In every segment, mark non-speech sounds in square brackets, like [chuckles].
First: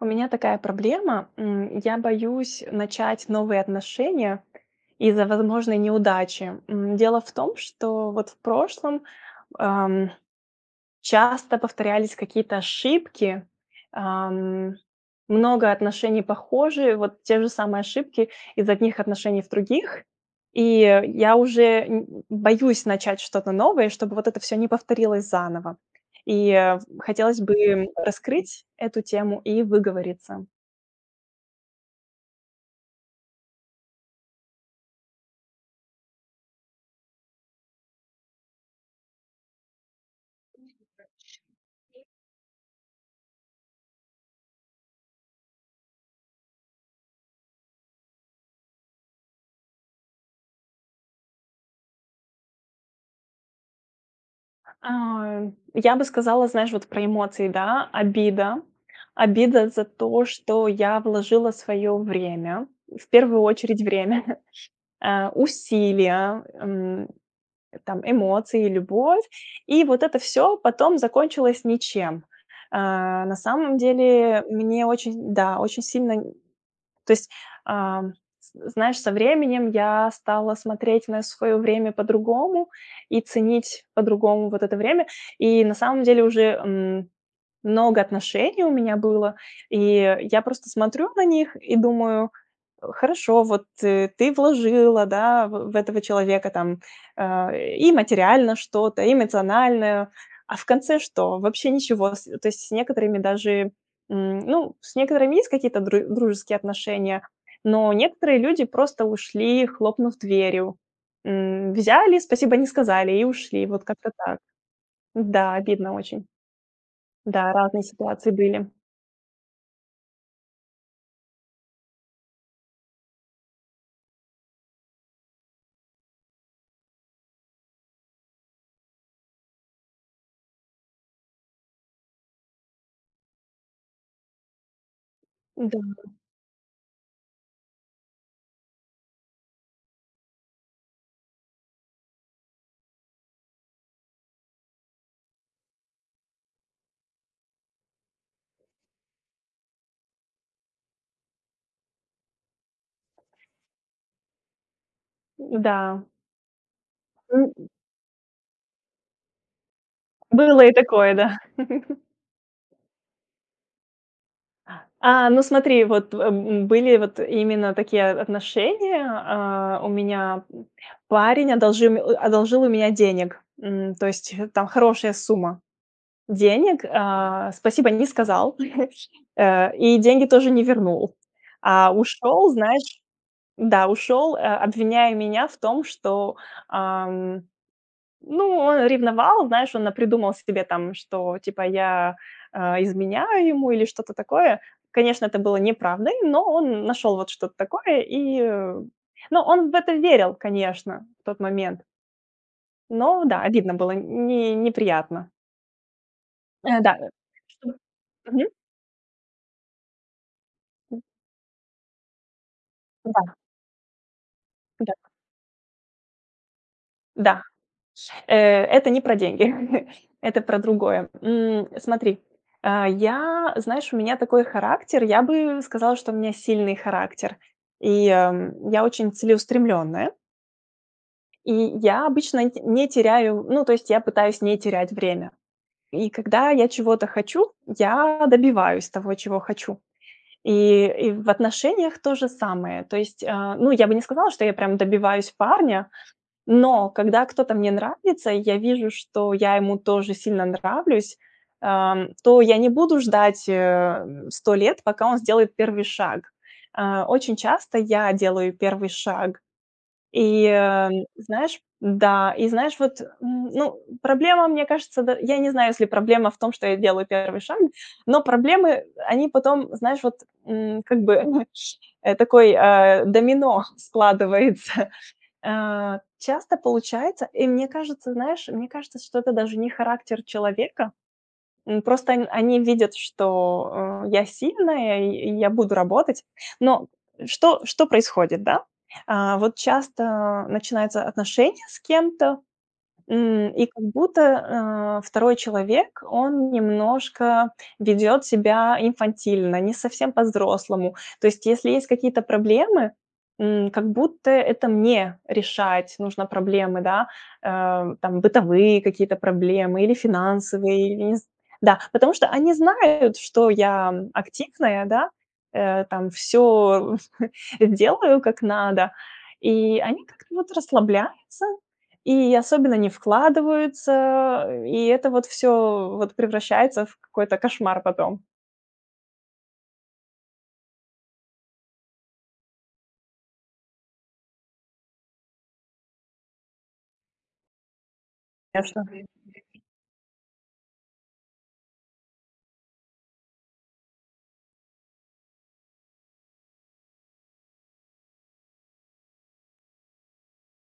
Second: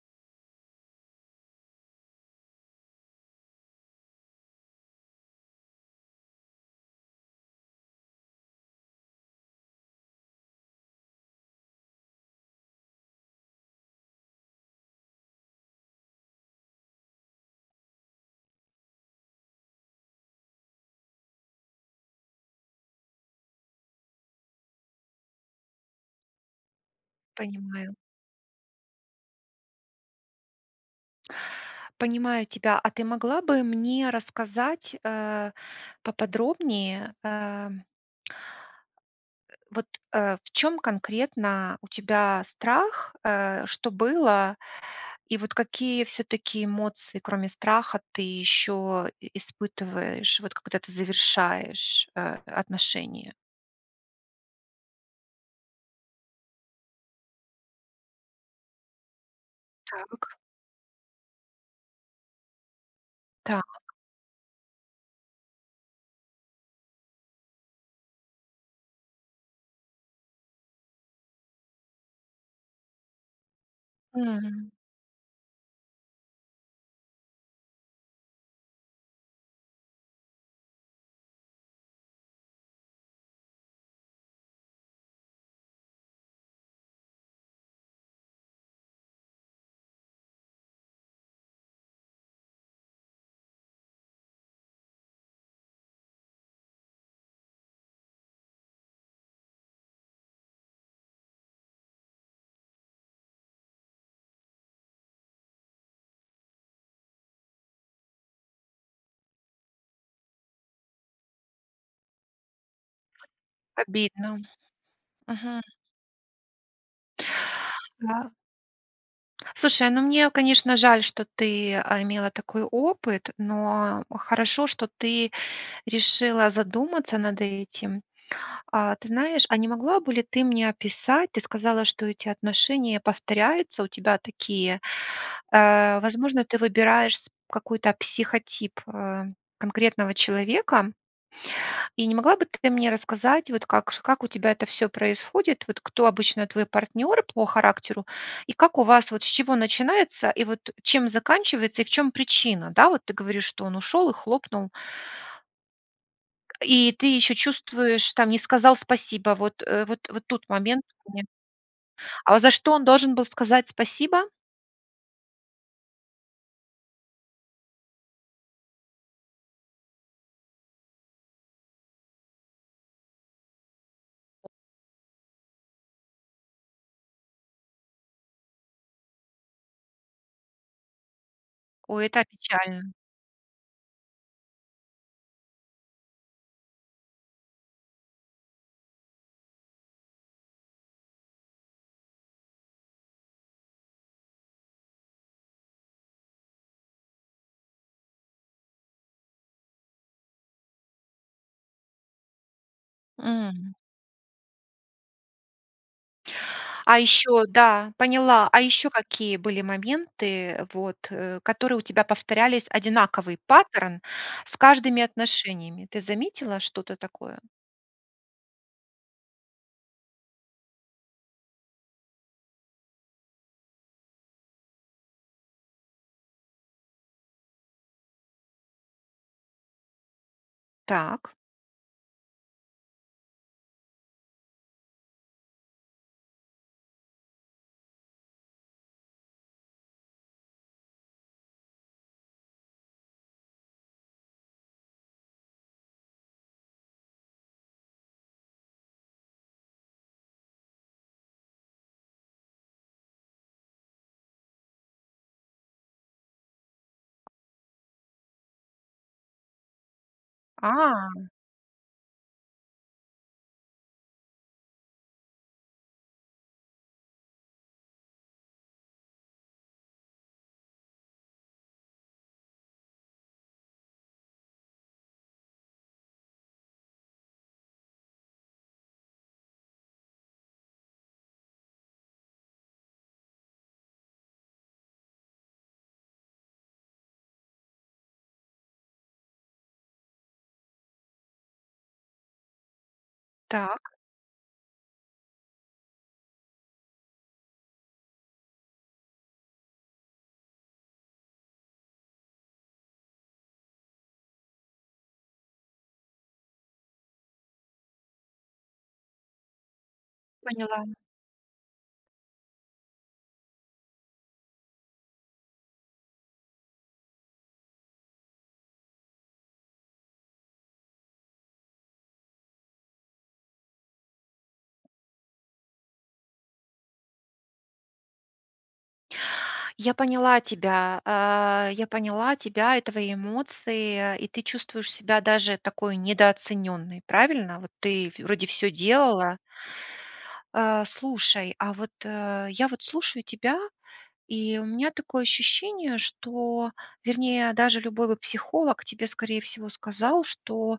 У меня такая проблема. М, я боюсь начать новые отношения из-за возможной неудачи. М, дело в том, что вот в прошлом, ам, часто повторялись какие-то ошибки. Ам, много отношений похожие, вот те же самые ошибки из одних отношений в других. И я уже нь м м, боюсь начать что-то новое, чтобы вот это всё не повторилось заново. И хотелось бы Понимаю. раскрыть эту тему и выговориться. Понимаю тебя. А ты могла бы мне рассказать, э, поподробнее, э э, вот, э, в чём Между прочим, конкретно у э тебя страх? Э, что было, и вот какие всё-таки эмоции, кроме страха, ты ещё и испытываешь, вот когда ты завершаешь, э, отношения? А, я бы сказала, знаешь, вот про эмоции, да. Обида. Обида за то, Так. что я вложила своё время. В первую Так. очередь, время. [chuckles] Э, усилия, эм, там, эмоции и любовь. И вот это всё потом закончилось ничем. А, на самом деле М. мне очень да, очень сильно н то есть, ам, з знаешь, со временем я стала смотреть на своё время по-другому и ценить по-другому вот это время. И на самом деле уже, м, много отношений у меня было. И я просто смотрю на них и думаю: "Хорошо, вот ты вложила, да, в в этого человека там, э, и материально что-то, и эмоциональное, а в конце что? Вообще ничего". С то есть с некоторыми даже, м, ну, с некоторыми есть какие-то дру дружеские отношения, но некоторые люди просто ушли, хлопнув дверью. М, взяли, "спасибо" не сказали и ушли. Вот как-то Обидно. так. Да, Мгм. обидно очень. Да, разные ситуации Да. были. Слушай, ну, мне, конечно, жаль, что ты, а, имела такой опыт, но хорошо, что ты решила задуматься над этим. А, ты знаешь, а не могла бы ли ты мне описать ты сказала, что эти отношения повторяются у тебя такие. Да. Э, возможно, ты выбираешь сп какой-то психотип, э, конкретного человека. И не могла бы ты мне рассказать, вот как с как у тебя это всё происходит? Вот кто обычно твой партнёр по характеру, и как у вас, вот с чего начинается, и вот чем заканчивается, и в чём причина? Да, вот ты говоришь, что он ушёл и хлопнул М-да. И ты ещё Э, м. чувствуешь, там, не сказал "спасибо" вот, э, вот вот тут Было и момент такое, мне да. [chuckles] А вот за что он должен был сказать "спасибо"? А, ну смотри, вот, в м, были вот именно такие, э, отношения, а. У меня, м, парень одолжил мя а одолжил у меня денег. М, то есть, э, там хорошая сумма денег, а. "Спасибо" не сказал, [sneezes] э, и деньги тоже не вернул. А О, это ушел, печально. знаешь да, ушел, э, обвиняя меня в том, что, ам. Ну, он ревновал, знаешь, он напридумал себе там, что типа я, э, изменяю ему или что-то такое. Конечно, это было неправдой, но он нашёл вот что-то такое, и, э, ну но он в это верил, конечно, в тот момент. Но да, обидно М. было, не неприятно. Э, да, А э, ещё что да, поняла. мгм. А ещё какие были моменты, вот, М. э, которые у тебя повторялись, М-да. одинаковый паттерн с Ну да. каждыми отношениями? Ты заметила что-то такое? Да, э это не про деньги. [chuckles] Это про другое. М, э, смотри, э, я, знаешь, у меня такой характер, я бы сказала, что у меня сильный характер. И, ам, я очень целеустремленная. Так. И я обычно т не теряю, ну, то есть я пытаюсь не терять время. И когда я чего-то хочу, я добиваюсь того, чего хочу. И и в отношениях то же самое. То есть, э, ну я бы не сказала, что я прям добиваюсь парня, но когда кто-то мне нравится, и я вижу, что я ему тоже сильно нравлюсь, ам, то я не буду ждать, э, м, 100 лет, пока он сделает первый шаг. Э, очень часто я делаю первый шаг. И, э, А. знаешь да, и, знаешь, вот, м, ну, проблема, мне кажется, да, я не знаю, если проблема в том, что я делаю первый шаг, но проблемы они потом, знаешь, вот, м, как бы. [chuckles] Э, такой, э, домино складывается. Э, часто получается, и мне кажется, знаешь, мне кажется, что это даже не характер человека. М, просто он они видят, что, э, я сильная, и и я буду работать. Но что что происходит, да? А, вот часто начинаются отношения с кем-то, м, и как Так. будто, э, второй человек, он немножко ведет себя инфантильно, не совсем по-взрослому. То есть если есть какие-то проблемы, м, как будто это мне решать нужно проблемы, да. Э, там, бытовые какие-то проблемы или Поняла. финансовые, или нез Да, потому что они знают, что я активная, да, э, там всё [chuckles] делаю, как надо. И они как-то вот расслабляются, и особенно не вкладываются. И это вот всё вот превращается в какой-то кошмар потом. Я поняла тебя, а, я поняла тебя и твои эмоции, и ты чувствуешь себя даже такой недооцененной, правильно? Вот ты вроде всё Конечно. делала. А, слушай, а вот, э, я вот слушаю тебя, и у меня такое ощущение, что вернее, даже любой бы психолог тебе, скорее всего, сказал, что,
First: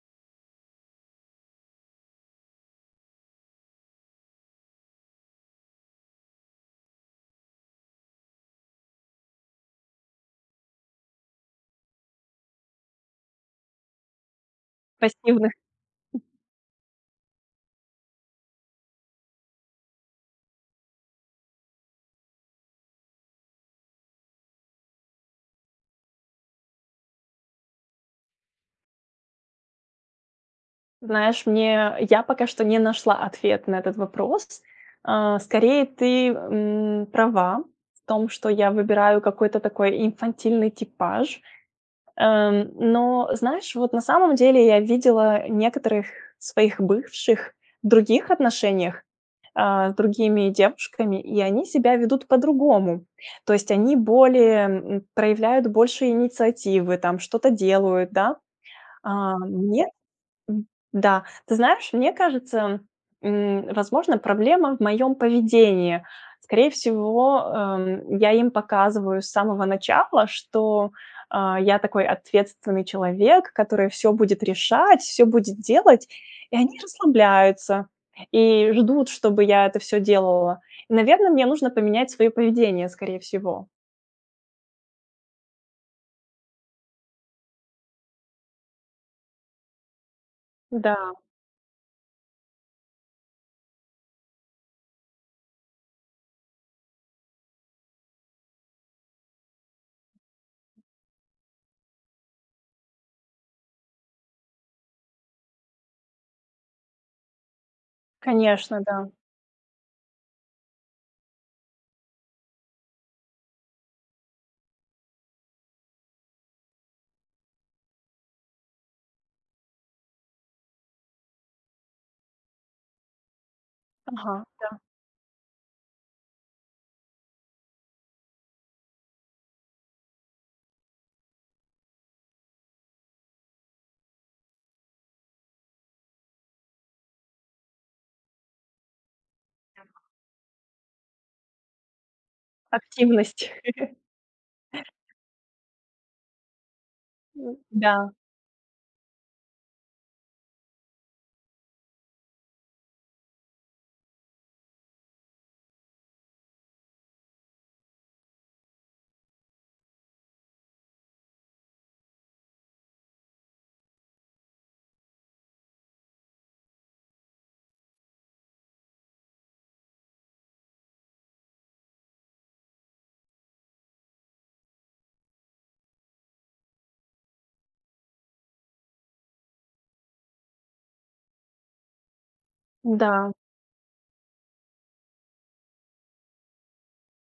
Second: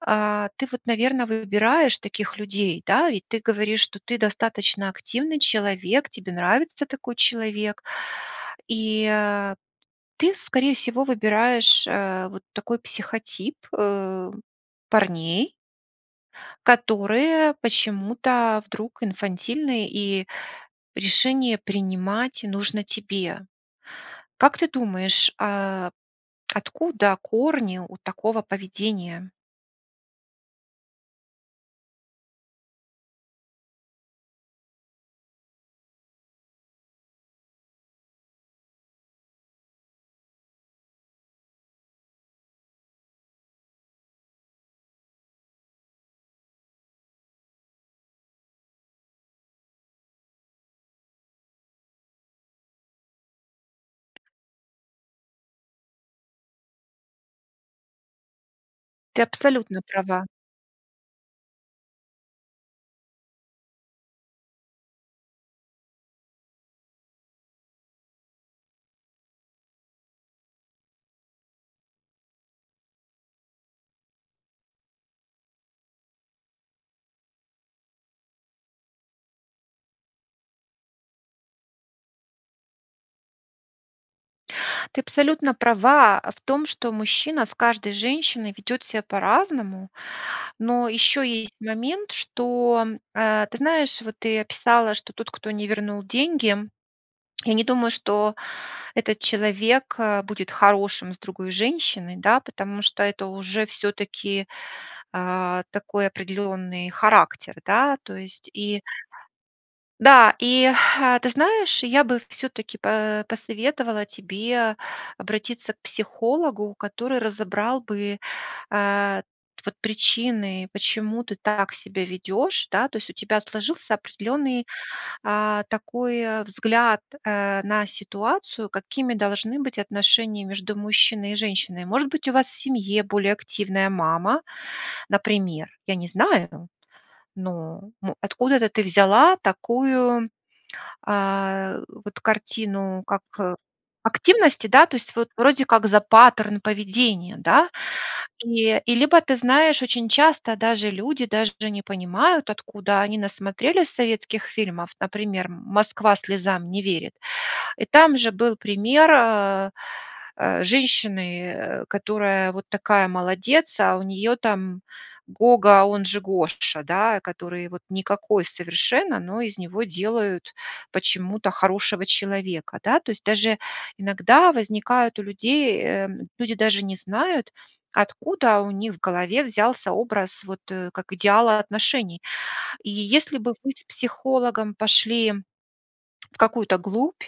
а, ты вот, наверно, выбираешь таких людей, да, ведь ты говоришь, что ты достаточно активный человек, тебе нравится такой человек. И, а, ты, скорее всего, выбираешь, э, вот такой психотип, э, парней Пассивных. которые, почему-то, вдруг инфантильны, и решение принимать нужно тебе. Как ты думаешь, э, откуда корни у такого поведения? Знаешь, мне, я пока что не нашла ответ на этот вопрос. А, скорее ты, м, права в том, что я выбираю какой-то такой инфантильный типаж. Эм, но, знаешь, вот на самом деле, я видела некоторых своих бывших в других отношениях, а, с другими девушками, и они себя ведут по-другому. То есть они более, м, проявляют больше инициативы, там, что-то делают, да? Ты А абсолютно мне, права. м, да. Ты знаешь, мне кажется, м, возможно проблема в моём поведении. Скорее всего, эм, я им показываю с самого начала, что, а, я такой ответственный человек, который всё будет решать, всё будет делать. И они расслабляются и ждут, чтобы я это всё делала. И, наверно, мне нужно поменять своё поведение, скорее всего. Ты абсолютно права в том, что мужчина с каждой женщиной ведет ся по-разному, но Да. ещё есть момент, что, а, ты знаешь, вот ты описала, что тот, кто не вернул деньги, я не думаю, что этот человек, э, будет хорошим с другой женщиной, да, потому что это уже всё-таки, а, такой определённый характер, да? То есть, Конечно, и да. да, и, э, ты знаешь, я бы всё-таки, по посоветовала тебе обратиться к психологу, который разобрал бы, а, вот причины, почему ты так себя ведёшь, да, то есть у тебя сложился Ага, определённый, да. а, такой взгляд, э, на ситуацию, какими должны быть отношения между мужчиной и женщиной. Может быть, у вас в семье более активная мама, например. Я не знаю, но, м, откуда-то ты взяла Так. такую, а, вот картину, как, Активность. э, [chuckles] активности, да, то есть вот, вроде как за паттерн поведения, Н да? да. И, и либо ты знаешь, очень часто, даже люди, даже не понимают, откуда они насмотрелись советских фильмов, например: "Москва слезам не верит". И там же был пример, а, э, женщины, э, которая вот такая молодец, а у неё там Гога, он же Гоша, да, который вот, никакой совершенно, но из него делают почему-то хорошего человека. Да, то есть, даже иногда возникают у людей, эм, люди даже не знают, откуда у них в голове взялся образ вот, как идеала отношений. И Да. если бы вы с психологом пошли в какую-то глубь,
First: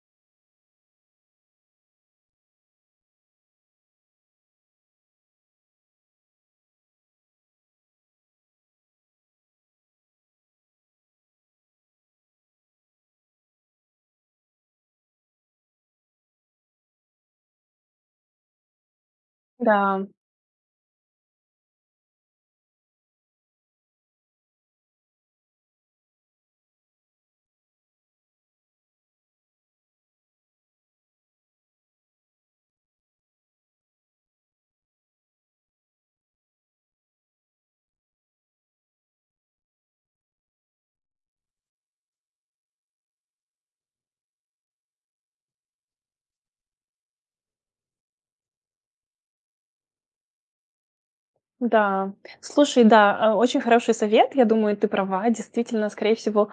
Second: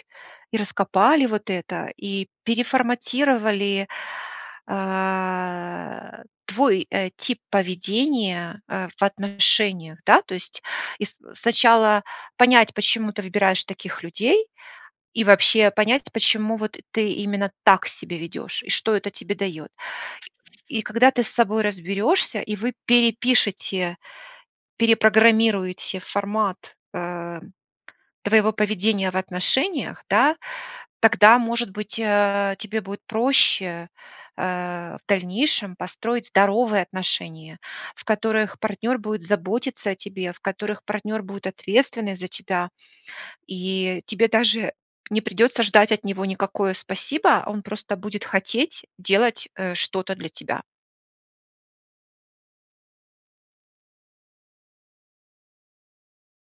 и раскопали вот это, и переформатировали, а, твой, э, тип поведения, а, в отношениях. Да, то есть, и с сначала понять, почему ты выбираешь таких людей, и вообще понять, почему вот, ты именно так себя ведёшь, и что это тебе даёт. Да. И когда ты с собой разберёшься, и вы перепишите, перепрограммируете формат, э, твоего поведения в отношениях, да, тогда, может быть, э, тебе будет проще, э, в дальнейшем, построить здоровые отношения, в которых партнёр будет заботиться о тебе, в которых партнёр будет ответственный за тебя, и тебе даже не придётся ждать от него никакое "спасибо", а он просто будет хотеть делать, э, что-то для тебя. Да, слушай, да, а, очень хороший совет. Я думаю, ты права. Действительно, скорее всего,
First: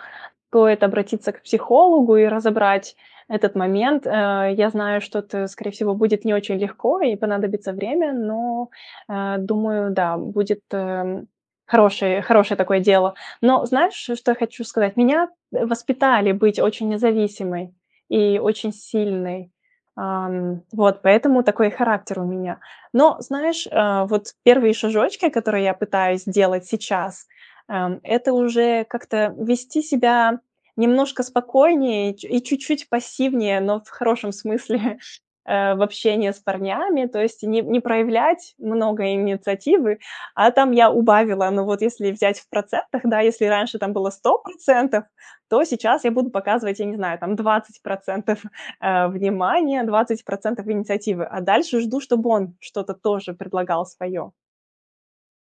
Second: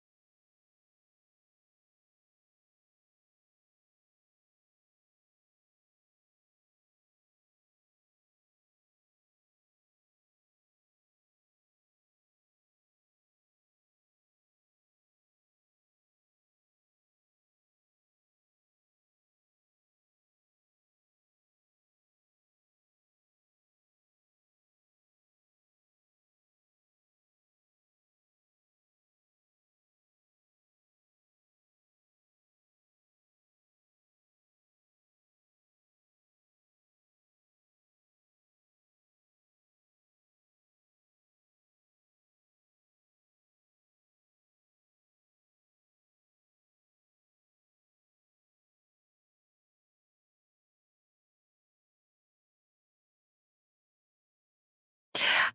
стоит обратиться к психологу и разобрать этот момент, э. Я знаю, что это скорее всего будет не очень легко и понадобится время, но, э, думаю, да, будет, эм, хорошее хорошее такое дело. Но знаешь, что я хочу сказать? Меня, э, воспитали быть очень независимой и очень сильной. Ам, вот поэтому такой характер у меня. Но знаешь, э, вот 1 шажочки, которые я пытаюсь делать сейчас: эм, это уже, как-то вести себя немножко спокойнее и чу и чуть-чуть пассивнее, но в хорошем смысле, [chuckles] э, в общении с парнями. То есть, не не проявлять много инициативы. А там я убавила, ну, вот если взять в процентах, да, если раньше там было 100 %, то сейчас я буду показывать, я не знаю, там, 20 %, [chuckles] э, внимания, 20 % инициативы, а дальше жду, чтоб он что-то тоже предлагал своё.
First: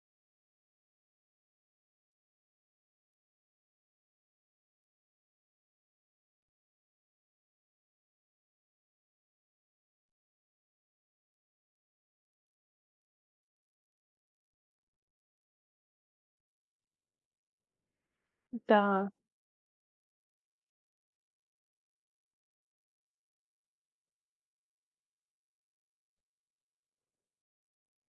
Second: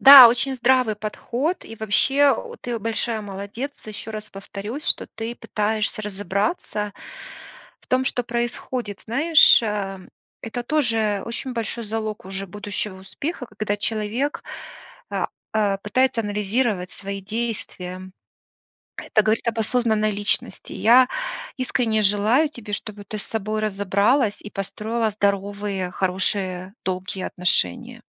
Да, очень здравый подход, и вообще, ты большая молодец, ещё раз повторюсь, что ты пытаешься разобраться в том, что происходит. Знаешь, а, это тоже очень большой залог уже будущего успеха, когда человек, а а, пытается анализировать свои действия. Да. Это говорит об осознанной личности. Я искренне желаю тебе, чтобы ты с собой разобралась и построила здоровые, хорошие, долгие отношения.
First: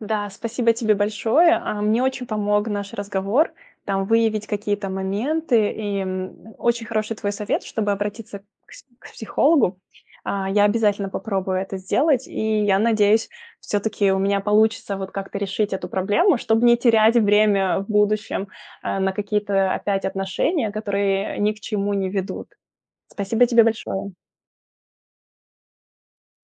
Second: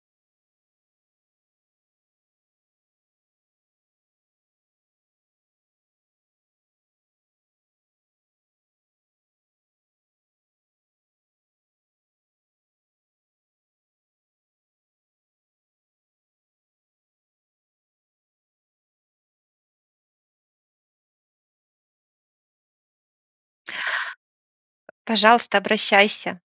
Да, спасибо тебе большое. А, мне очень помог наш разговор, там выявить какие-то моменты, и, м, очень хороший твой совет, чтобы обратиться к с к психологу. А, я обязательно попробую это сделать и, я надеюсь, всё-таки у меня получится вот как-то решить эту проблему, чтоб не терять время в будущем, а, на какие-то опять отношения, которые ни к чему не ведут. Спасибо тебе большое. Пожалуйста, обращайся!